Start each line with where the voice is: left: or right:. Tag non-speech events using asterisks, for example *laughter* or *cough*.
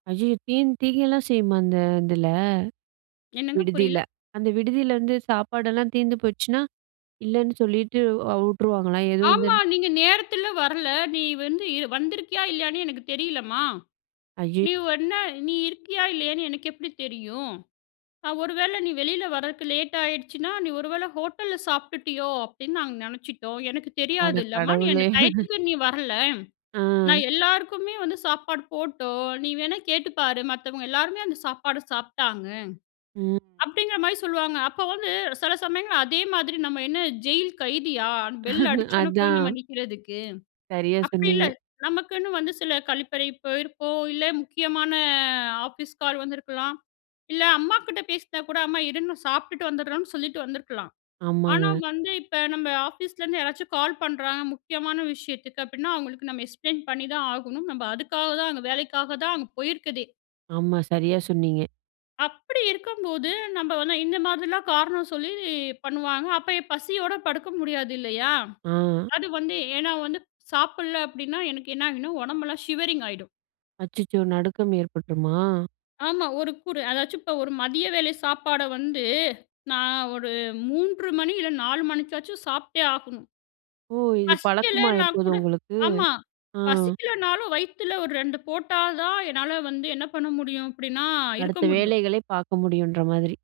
right: ஐயயோ! தீ திகைலாம் செய்யுமாங்க? அதில
left: என்னங்க
right: விடுதில
left: புரியல.
right: அந்த விடுதில, வந்து சாப்பாடெல்லாம் தீர்ந்து போச்சுனா இல்லைன்னு சொல்லிட்டு விட்டுருவாங்களா எதுவும்
left: ஆமா.
right: வந்து
left: "நீங்க நேரத்தில வரல நீ வந்து இது வந்திருக்கியா இல்லையான்னே எனக்கு தெரியலம்மா?
right: ஐயோ!
left: நீ என்ன நீ இருக்கியா இல்லையான்னு எனக்கு எப்படி தெரியும்? நான் ஒரு வேளை நீ வெளில வரதுக்கு லேட் ஆகிடுச்சுன்னா நீ ஒருவேளை ஹோட்டல்ல சாப்பிட்டுட்டியோ அப்படின்னு நாங்க நினைச்சிட்டோம். எனக்கு
right: அட
left: தெரியாதுல்லம்மா நீ அந்த
right: கடவுளே! *chuckles*
left: டைத்துக்கு நீ வரல.
right: அ.
left: நான் எல்லாருக்குமே வந்து சாப்பாடு போட்டோம் நீ வேணா கேட்டுப்பாரு மத்தவங்க எல்லாருமே அந்த சாப்பாடு சாப்பிட்டாங்க."
right: ம்.
left: அப்படிங்கிற மாரி சொல்லுவாங்க அப்போ வந்து சில சமயங்கள் அதே மாதிரி நம்ம என்ன ஜெயில் கைதியா பெல்
right: *chuckles*
left: அடிச்சோன போய் நம்ம
right: அதான்.
left: நிக்கிறதுக்கு.
right: சரியா
left: அப்படி இல்ல
right: சொன்னீங்க.
left: நமக்குன்னு வந்து சில கழிப்பறை போயிருப்போம் இல்ல, முக்கியமான ஆஃபீஸ் கால் வந்துருக்கலாம், இல்ல அம்மாகிட்ட பேசினா கூட "அம்மா, இரும்மா. சாப்பிட்டுட்டு வந்துடுறோம்னு" சொல்லிட்டு வந்திருக்கலாம். ஆனா
right: ஆமாங்க.
left: வந்து இப்போ நம்ம ஆஃபீஸ்லேருந்து யாராச்சும் கால் பண்ணுறாங்க முக்கியமான விஷயத்துக்கு அப்படின்னா அவங்களுக்கு நம்ம எக்ஸ்ப்ளைன் பண்ணி தான் ஆகணும். நம்ம அதுக்காக தான் அங்க வேலைக்காக தான் அங்க போயிருக்குதே.
right: ஆமா சரியா சொன்னீங்க.
left: அப்படி இருக்கும்போது நம்ம வந்து இந்த மாதிரிலாம் காரணம் சொல்லி பண்ணுவாங்க அப்போ இப்போ பசியோட படுக்க முடியாது இல்லையா?
right: அ.
left: அது வந்து ஏன்னா வந்து சாப்பிடல அப்படினா எனக்கு என்ன ஆகினா உடம்பெல்லாம் ஷிவரிங் ஆயிடும்.
right: அச்சச்சோ! நடுக்கம் ஏற்பட்டுருமா?
left: ஆமா. ஒரு குறு அதாச்சும் இப்போ ஒரு மதிய வேளை சாப்பாடு வந்து நான் ஒரு 3:00 மணி இல்ல, 4:00 மணிக்காச்சும் சாப்பிட்டே ஆகணும்.
right: ஓ! இது பழக்கமா
left: பசிக்கலைன்னா
right: இப்போது
left: கூட
right: உங்களுக்கு
left: ஆமா,
right: ஆ.
left: பசிக்கலனாலும் வயித்துல ஒரு 2:00 போட்டா தான் என்னால வந்து என்ன பண்ண முடியும்? அப்படின்னா இருக்க
right: அடுத்த
left: முடியும்.
right: வேலைகளே பார்க்க முடியும்ன்ற மாதிரி.